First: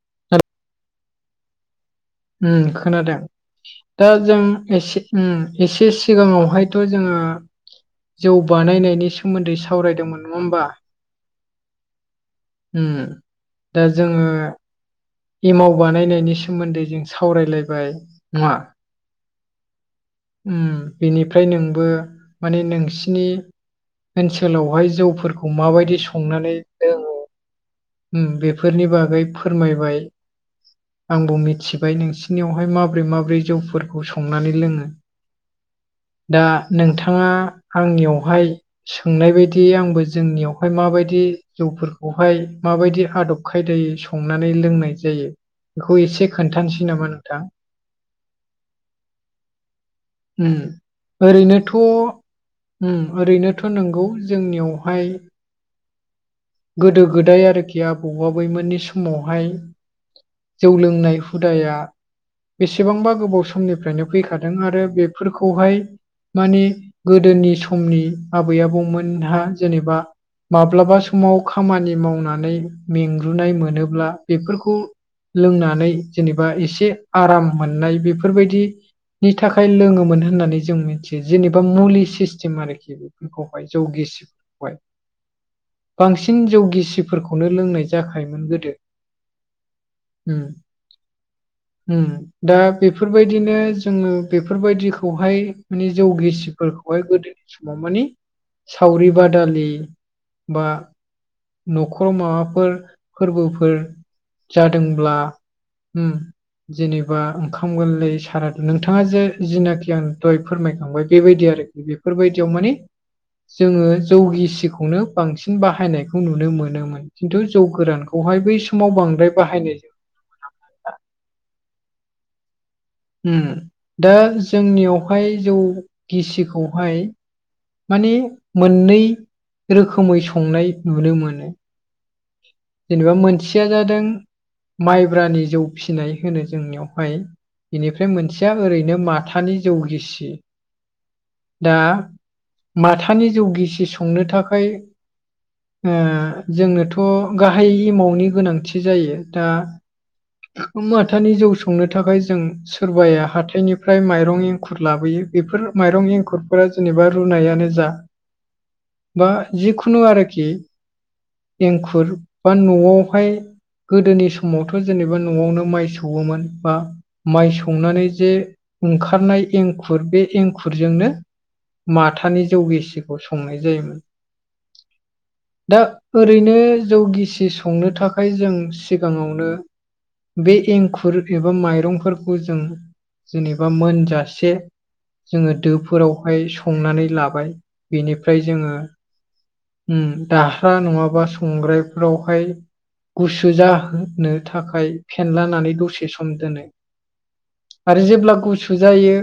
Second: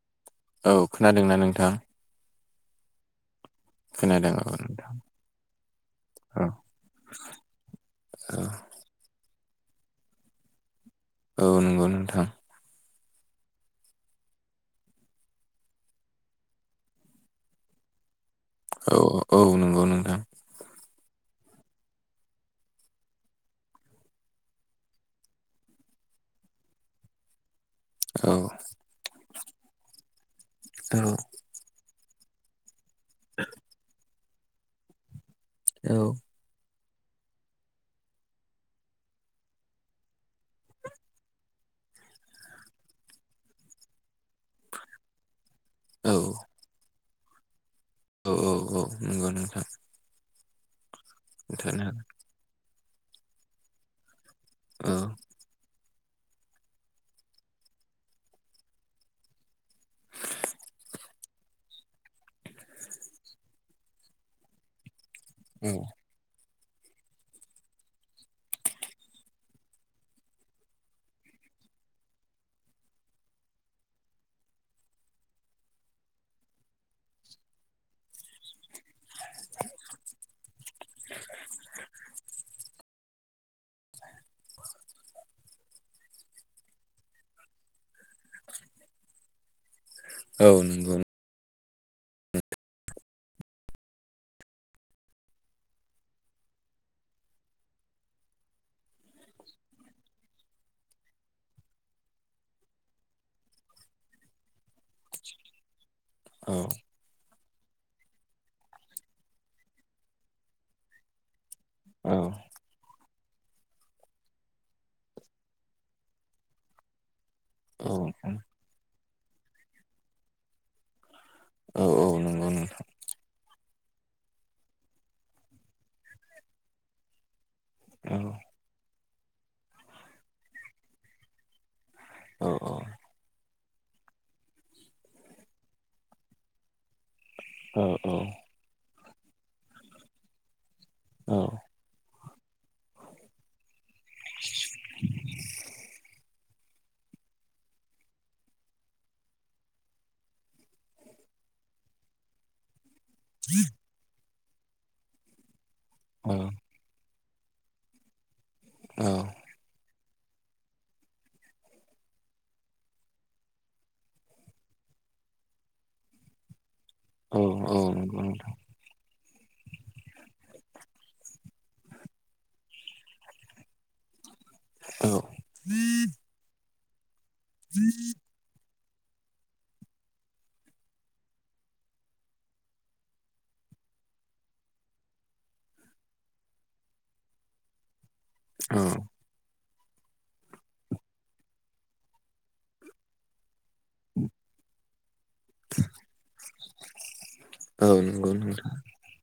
[unintelligible] औ खोनादोंना नोंथां खोनादों दा खोनादों जों औ नोंथां एसे एसे औ सिगाङावहायथ' जोङो औ जौ बानायनायनि सोमोन्दै सावरायदोंमोन नङा होमबा औ नंगौ नोंथां दा जोङो इमाव बानायनायनि सोमोन्दै जों सावरायलायबाय नङा औ औ नंगौ नोंथां बेनिफ्राय नोंबो माने नोंसिनि ओनसोलावहाय जौफोरखौ माबायदि संनानै लोङो औ बेफोरनि बागै फोरमायबाय औ आंबो मिथिबाय नोंसिनियावहाय मा माब्रै माब्रै जौफोरखौ संनानै लोङो औ दा नोंथाङा आंनियावहाय सोंनाय बायदि आंबो जोंनियावहाय माबायदि जौफोरखौहाय माबायदि आदब खायदायै संनानै लोंनाय जायो बेखौ औ एसे खोन्थानोसै नामा नोंथां औ औ औ नंगौ नोंथां ओरैनोथ' थानो ओरैनोथ' नंगौ जोंनियावहाय गोदो गोदाय आरोखि आबौ आबैमोननि समावहाय जौ लोंनाय हुदाया बेसेबांबा गोबाव समनिफ्रायनो फैखादों आरो फोरखौहाय मानिे गोदोनि समनि आबै आबौमोनहा जेनेबा माब्लाबा समाव खामानि मावनानै मेंग्रुनाय मोनोब्ला बेफोरखौ लोंनानै जेनेबा एसे आराम मोननाय बेफोरबायदिनि थाखाय आखाय लोङोमोन होन्नानै जों मिथियो जेनेबा मुलि सिस्टेम आरोखि बेफोरखौहाय जौगेसि बांसिन जौगिसिफोरखौनो लोंनायायो जाखायोमोन गोदो हागोन दा बेफोरबायदिनो जोङो बेफोरबायदिखौहाय माने जौगिसिफोरखौहाय गोदोनि समाव मानिे सावरि बादालि बा न'खर माबाफोर फोरबोफोर जादोंब्ला औ जेनेबा ओंखाम गोरलै सारा नोंथां बिथाङा जे जिनाखि आं दय फोरमायखांबाय बेबायदि आरोखि औ बेफोरबायदियाव मानिे जोङो जौ गिसिखौनो बांसिन बाहायनायखौ नुनो मोनोमोन। खिन्थु जौ औ नंगौ औ गोरानखौहाय औ। औ नंगौ नोंथां ओम दा जोंनियावहाय जौ गिसिखौहाय माने औ मोननै रोखोमै संनाय नुनो मोनो। औ औ जेनेबा मोनसेया जादों माइब्रानि जौ फिसिनाय होनो जोंनियावहाय बेनिफ्राय औ मोनसेया ओरैनो माथानि जौगिसि। दा माथानि जौगिसि संनो थाखाय ओ जोंनोथ' गाहाइयै एमावनि गोनांथि जायो दा माथानि जौ संनो थाखाय जों सोरबाया हाथाइनिफ्राय माइरं एंखुर लाबोयो। बेफोर माइरं एंखुरफोरा जेनेबा रुनायानो जा औ बा जिखुनु आरोखि एंखुर बा न'आवहाय गोदोनि समावथ' जेनेबा न'आवनो माइ सौवोमोन बा औ माइ औ सौनानै नंगौ जे नोंथां ओंखारनाय एंखुर बे एंखुरजोंनो माथानि जौगिसिखौ संनाय जायोमोन। औ दा ओरैनो जौ गिसि संनो थाखाय जों सिगाङावनो बे एंखुर एबा माइरंफोरखौ जों जेनेबा मोनजासे जोङो दोफोरावहाय संनानै लाबाय। बेनिफ्राय जोङो औ ओम दाह्रा नङाबा संग्रायफोरावहाय गुसु जाहोनो थाखाय फेनलानानै दसे सम दोनो। औ आरो नंगौ जेब्ला नोंथां गुसु जायो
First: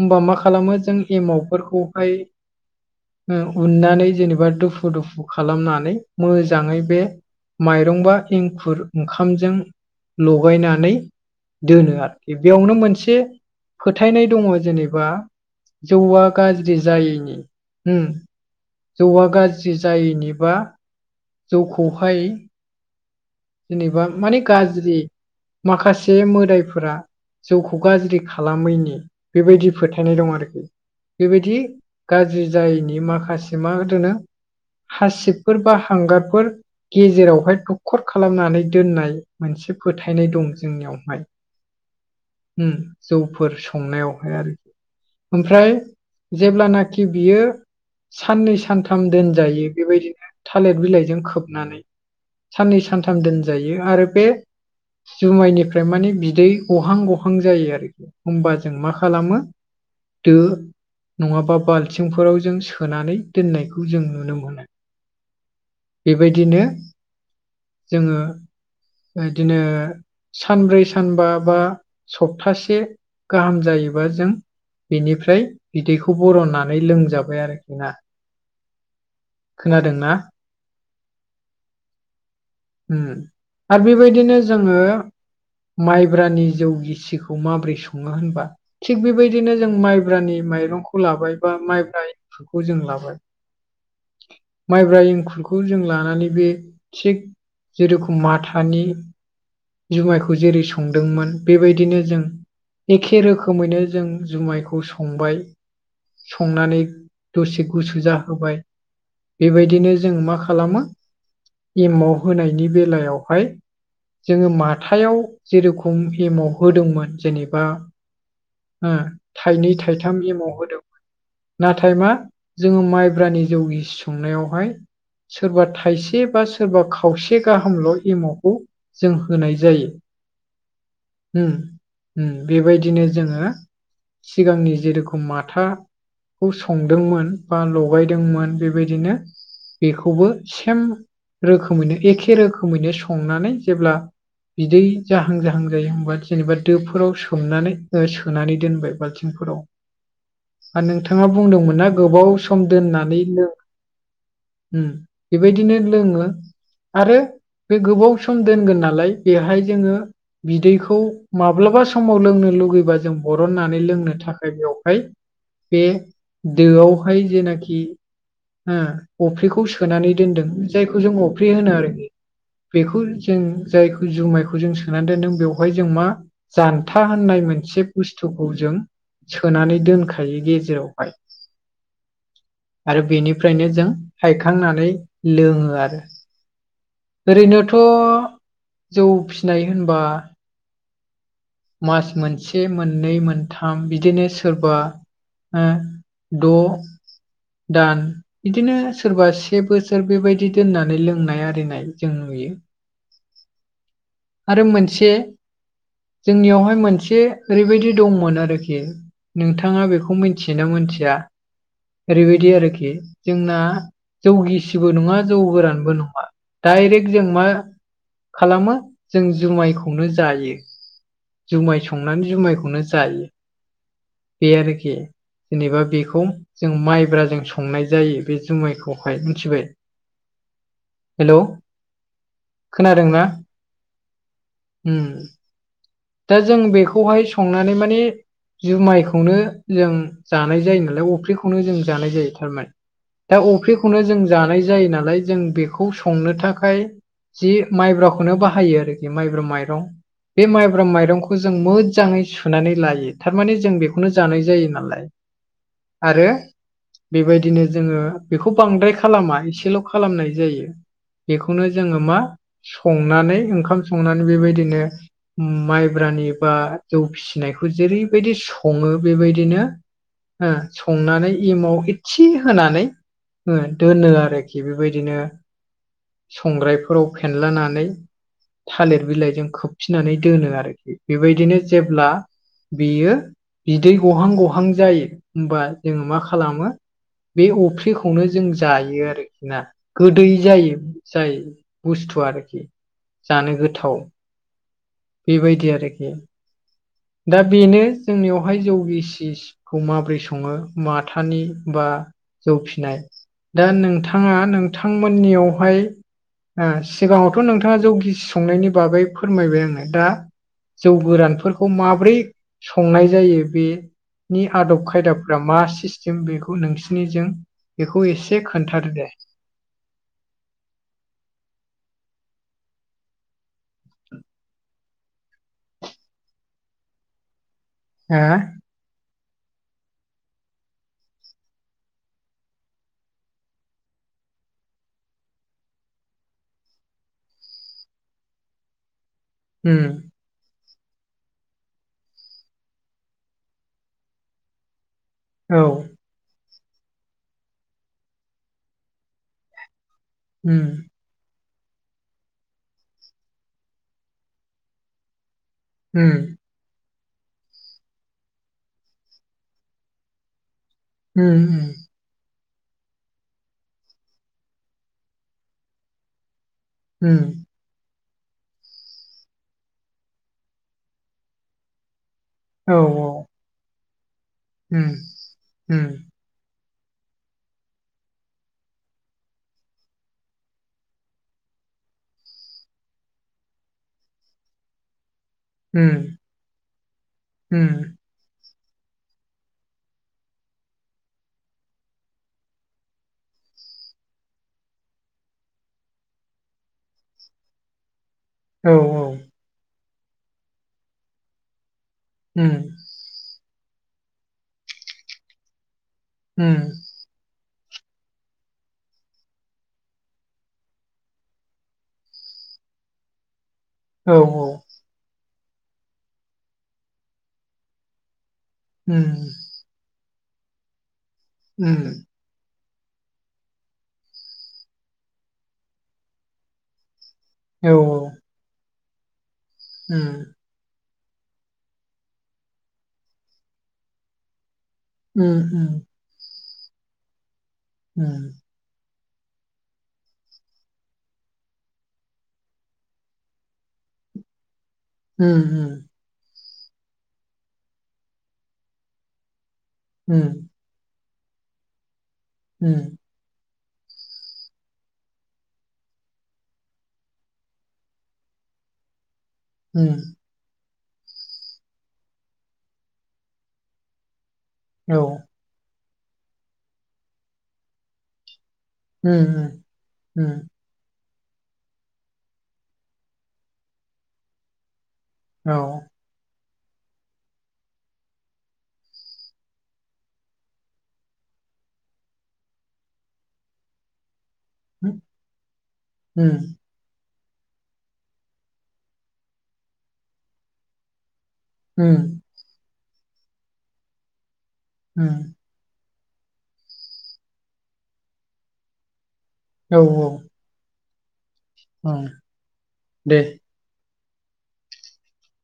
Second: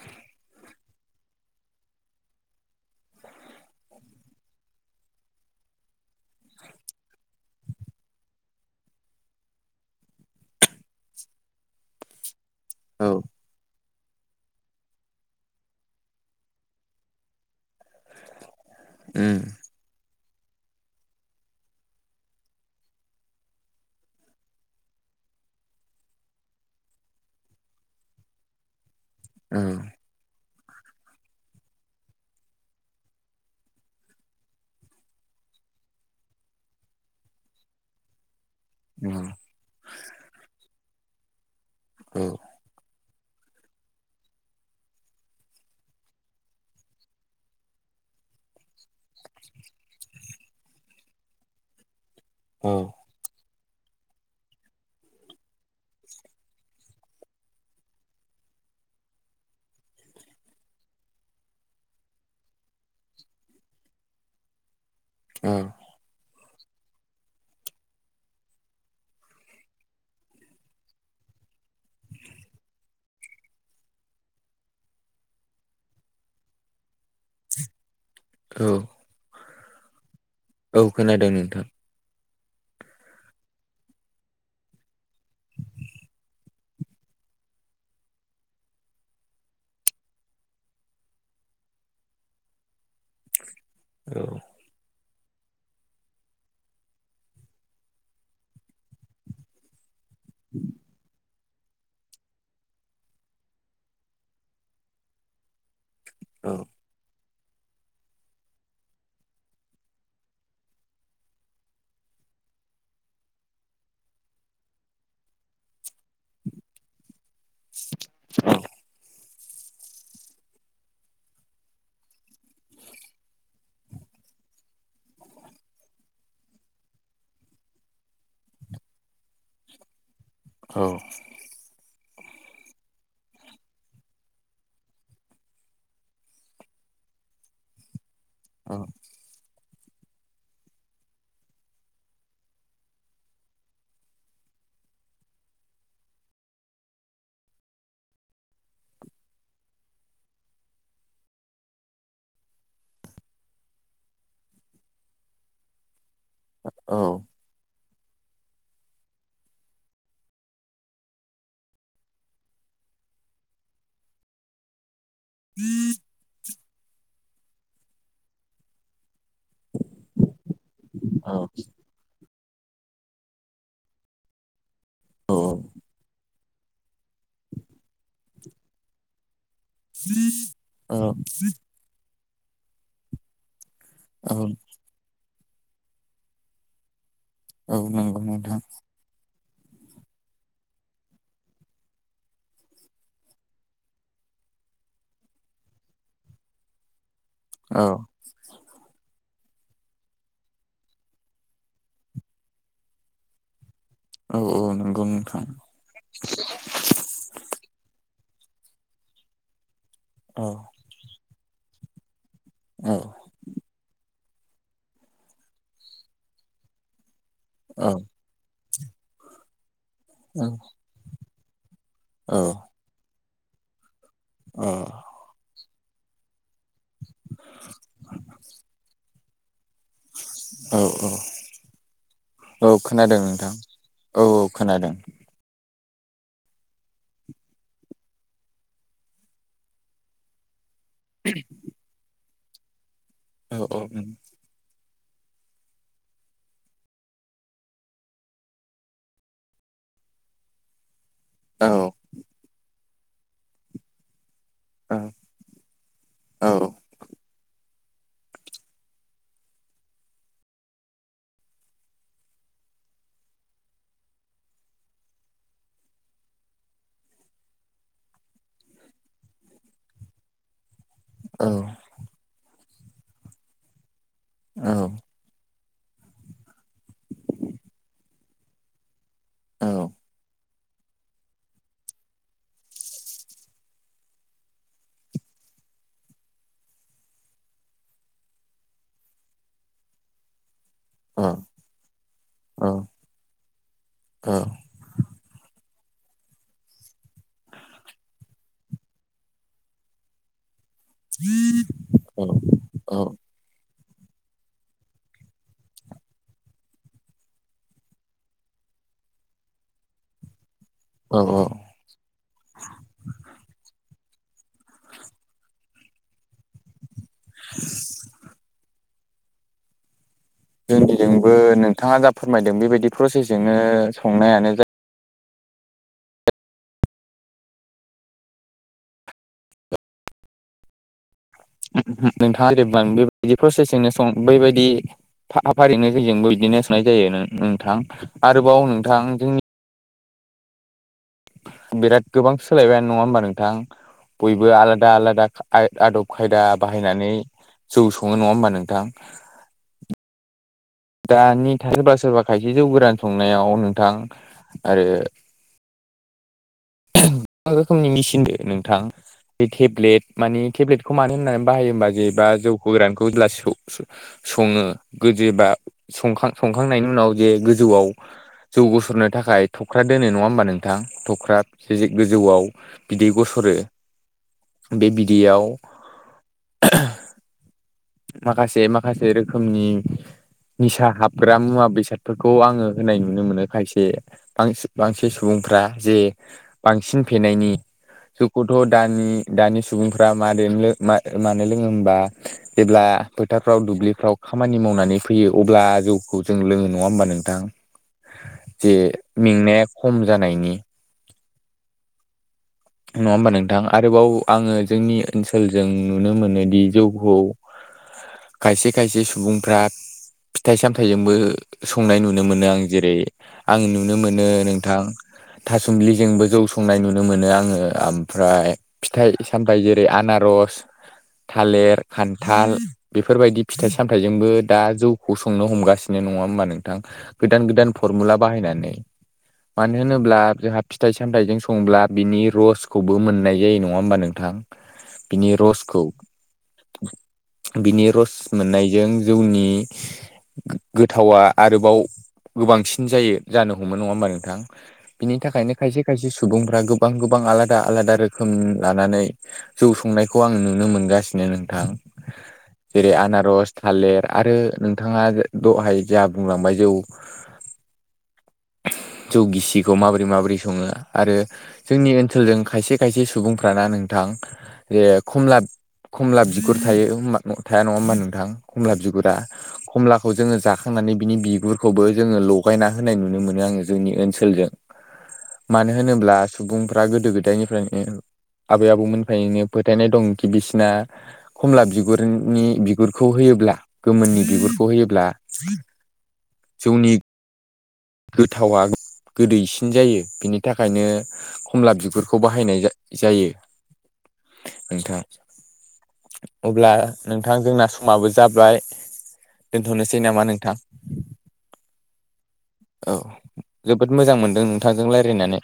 होमबा मा खालामो जों एमावफोरखौहाय ओ उननानै जेनेबा दुफु दुफु खालामनानै मोजाङै बे माइरं बा एंखुर ओंखा ओंखामजों लगायनानै दोनो आरोखि। बेयावनो औ मोनसे फोथायनाय दङ' जेनेबा जौआ गाज्रि जायैनि होम जौआ उम गाज्रि जायैनि बा जौखौहाय जेनेबा माने गाज्रि माखासे मोदायफोरा जौखौ गाज्रि खालामैनि औ बेबायदि फोथाय फोथायनाय दं आरोखि। बेबायदि गाज्रि जायैनि माखासे मा दोनो हासिबफोर बा हांगारफोर गेजेरावहाय दखर खालामनानै दोननाय औ मोनसे फोथायनाय दं जोंनियावहाय। ओम। जौफोर संनायावहाय आरोखि, ओमफ्राय जेब्लानाखि बियो साननै सानथाम दोनजायो बेबायदिनो थालिर बिलाइजों खोबनानै साननै सानथाम दोनजायो आरो बे जुमायनिफ्राय माने बिदै गहां गहां जायो आरोखि। होमबा जों मा खालामो? दो नङाबा बाल्थिंफोराव जों सोनानै दोननायखौ जों नुनो मोनो। औ। बेबायदिनो जोङो इदिनो सानब्रै सानबा बा सप्तासे गाहाम जायोबा जों बिनिफ्राय बिदैखौ बरननानै लोंजाबाय आरोखि ना। औ। खोनादोंना? औ खोनादों नोंथां। ओम आरो बेबायदिनो जोङो माइब्रानि जौ गिसिखौ माबोरै सङो होनबा? थिग बेबायदिनो जों माइब्रानि माइरंखौ लाबाय बा माइब्रा एंखुरखौ जों लाबाय औ माइब्रा एंखुरखौ जों लानानै बे थिग जेरखम माथानि जुमायखौ जेरै संदोंमोन। बेबायदिनो जों एखे रोखोमैनो जों जुमायखौ संबाय। औ संनानै दसे गुसु जाहोबाय बेबायदिनो जों मा खालामो एमाव होनायनि बेलायावहाय जोङो माथायाव जेरोखम एमाव होदोंमोन जेनेबा औ ओं थाइनै थाइथाम एमाव होदोंमोन। नाथाय मा जोङो माइब्रानि जौ गिसि संनायावहाय सोरबा थाइसे बा सोर सोरबा खावसे गाहामल' एमावखौ जों होनाय जायो औ बेबायदिनो जोङो सिगांनि जेरोखम माथाखौ संदोंमोन बा लगायदोंमोन बेबायदिनो बेखौबो सेम रोखोमैनो एखे रोखोमैनो संनानै जेब्ला बिदै जाहां जाहां जायो होनोमबा जेनेबा दोफोराव सोमनानै सोनानै दोनबाय बाल्थिंफोराव [unintelligible] नोंथाङा बुंदोंमोन ना गोबाव सम दोननानै बेबायदिनो लोङो आरो औ बे गोबाव सम दोनगोन नालाय बेहाय जोङो बिदैखौ माब्लाबा समाव लोंनो लुगैबा जों बरननानै लोंनो थाखाय बेवहाय बे [unintelligible] दोआवहाय जेनाखि अफ्रिखौ सोनानै दोनदों जायखौ जों अफे होनो आरोखि बेखौ जों जायखौ जुमायखौ जों सोन द नों बेवहाय जों मा जानथा होननाय मोनसे बुस्थुखौ जों सोनानै दोनखायो औ गेजेरावहाय आरो बेनिफ्रायनो जों औ हायखांनानै लोङो आरो ओरैनोथ' औ नंगौ नोंथां जौ फिसिनाय होनबा मास मोनसे मोननै मोनथाम बिदिनो सोरबा [unintelligible] दा औ बिदिनो सोरबा से बोसोर बेबायदि दोननानै लों नाय आरिनाय जों नुयो औ औ आरो नंगौ मोनसे नोंथां जोंनियावहाय मोनसे एसे ओरैबायदि दंमोन आरोखि नोंथाङा बेखौ औ मिथियोना मोनथिया ओरैबायदि औ आरोखि जोंना जौगिसिबो नङा जौ गोरानबो नङा दाइरेक्ट जों मा औ खालामो जों जुमायखौनो जायो जुमाय संनानै औ जुमायखौनो जायो बे औ आरोखि जेनेबा बेखौ जों माइब्रा जों संनाय जायो बे जुमायखौहाय मिथिबाय औ औ हेलौ औ खोनादों खोनादोंना नोंथां औ औ खोनादों उम दा जों बेखौहाय संनानै माने जुमायखौनो जों जानाय जायो नालाय अफ्रिखौनो जों जानाय जायो थारमाने दा औ औ अफ्रिखौनो जों जानाय जायो नालाय जों बेखौ संनो थाखाय जि माइब्राखौनो बाहायो आरोखि माइब्रा माइरं बे माइब्रा स माइरंखौ जों औ मोजाङै सुनानै लायो थारमाने जों बेखौनो जानाय जायो ना [unintelligible] आरो औ बेबायदिनो जोङो बेखौ बांद्राय खालामा एसेल' खालामनाय जायो बेखौनो जोङो मा संनानै ओंखाम संनानै बेबायदिनो माइब्रानि बा जौ फिसिनायखौ जेरैबायदि सङो बेबायदिनो ओ संनानै औ इमाव इसे होनानै ओ दोनो आरो खि बेबायदिनो संग्रायफोराव फेनलानानै थालिर बिलाइजों खोब नानै दोनो आरोखि। बेबायदिनो जेब्ला बियो बिदै गहां गहां जायो होमबा जोङो मा खालामो बे अफ्रिखौनो जों जायो आरोखि ना गोदै जायो जाय बुस्थु आरोखि जानो गोथाव औ बेबायदि आरोखि दा बेनो जोंनियावहाय जौगिसिखौ माबोरै सङो माथानि बा औ जौफिनाय औ दा नोंथा ङा नोंथांमोननियावहाय ओ सिगाङावथ' नोंथाङा जौ गिसि संनायनि बागै फोरमायबाय आङो दा जौ औ गोरानफो [unintelligible] माब्रै संनाय जायो बेनि आदब खायदाफ मा सिस जों बेखौ नोंसिनि जों बेखौ एसे खोन्थादो दे जोंदिजोंबो नोंथाङा जा फोरमायदों बेबायदि प्रसेस जोंनो संनायानो जा हा? नोंथाङा जेबा बेबायदि प्रसेंनो सं बैबायदि फा-फारिनो जेजोंबो बिदिनो सनाय जायो नो-नोंथां आरोबाव नोंथां जोंनि उम बिराद गोबां सोलायबायानो नङा होमबा नोंथां? बयबो आलादा आलादा औ खाय- आदब खायदा बाहायनानै जौ सङो नङा होमबा नोंथां हुम दानि [unintelligible] सोरबा सोरबा खायसे जौ गोरान संनायाव नोंथां आरो उम [unintelligible] गोबां रोखोमनि मेसिनदो नोंथां बे टेब्लेट माने टेब्लेट बेखौ मानो होननानै उम बाहायोबा जेबा जौ गोरानखौ [unintelligible] सङो गोजोबा सिखां संखांनायनि उनाव उम जे गोजौआव जौ गसरनो थाखाय थख्रा दोनो नङा होमबा नोंथां थख्रा जे गोजौआव औ बिदै औ गसरो। बे उम बिदैयाव उम माखासे माखासे रोखोमनि निसा हाबग्रा मुवा बेसादफोरखौ आङो होनाय नुनो मोनो खायसे बांसि बांसिन सुबुंफ्रा उम जे बांसिन फेनायनि उम जौखौथ' दानि दानि सुबुंफ्रा मादो लो- मानो लोङो होमबा जेब्ला फोथारफ्राव दुब्लिफ्राव खामानि मावनानै फैयो अब्ला जौखौ जों लोङो नङा होमबा नोंथां? औ जे मेंनाया खम जानायनि उम नङा होमबा नोंथां आरोबाव आङो जोंनि ओनसोलजों नुनो उम मोनोदि जौ खौ खायसे खायसे सुबुंफ्रा फिथाइ सामथायाइजोंबो संनाय नुनो मोनो आं जेरै आं नुनो औ मोनो औ नोंथां थासुमलिजोंबो जौ संनाय नुनो मोनो आङो ओमफ्राय फिथाइ उम सामथायाइ जेरै आनारस थालिर उम खान थाल बेफोरबायदि फिथाइ सामथायाइजोंबो दा जौखौ संनो हमगासिनो नङा होमबा नोंथां? गोदान गोदान औ औ फरमुला बाहायनानै मानो उम होनोब्ला जोंहा फिथाइ सामथायाइजों संब्ला बिनि रसखौबो मोननाय जायो नङा होमबा नोंथां? बिनि उम उम रसखौ बिनि रस उम मोननायजों जौनि गो-गोथावा आरोबाव गोबांसिन जायो जानो हमो नङा होमबा नोंथां? बिनि थाखायनो उम खायसे खायसे सुबुंफ्रा गोबां गोबां आलादा आलादा रोखोम लानानै जौ संनायखौ आं उम नुनो मोनगासिनो नोंथां उम जेरै आनारस थालिर आरो नोंथाङा दहाय जा बुंलांबाय जौ जौ गिसिखौ उम माबोरै माबोरै सङो। आरो जोंनि ओनसोलजों खायसे खायसे सुबुंफ्राना नोंथां जे औ खमला खमला बिगुर थायो थाया नङा होमबा नोंथां खमला उम बिगुरा खमलाखौ उम जोङो जा खांनानै बिनि बिगुरखौबो जोङो लगायना होनाय नुनो मोनो आङो जोंनि ओनसोलजों। औ मानो होनोब्ला सुबुंफ्रा गोदो गोदायनिफ्रायनो आबै आबौमोनफ्रायनो फोथायनाय दंखि बिसिना खमला बिगुरनि बिगुरखौ होयोब्ला गोमोननि बिगुर खौ उम होयोब्ला जौनि गोथावा गोदैसिन जायो बिनि थाखायनो खमला उम बिगुरखौ बा हायनाय जा-जायो नोंथां। उम अब्ला नोंथां जोंना समाबो जाबाय दोनथ'नोसै नामा नोंथां? उम। औ। जोबोद मोजां मोनदों नोंथांजों रायलायनानै।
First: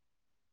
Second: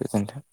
गोजोनथों।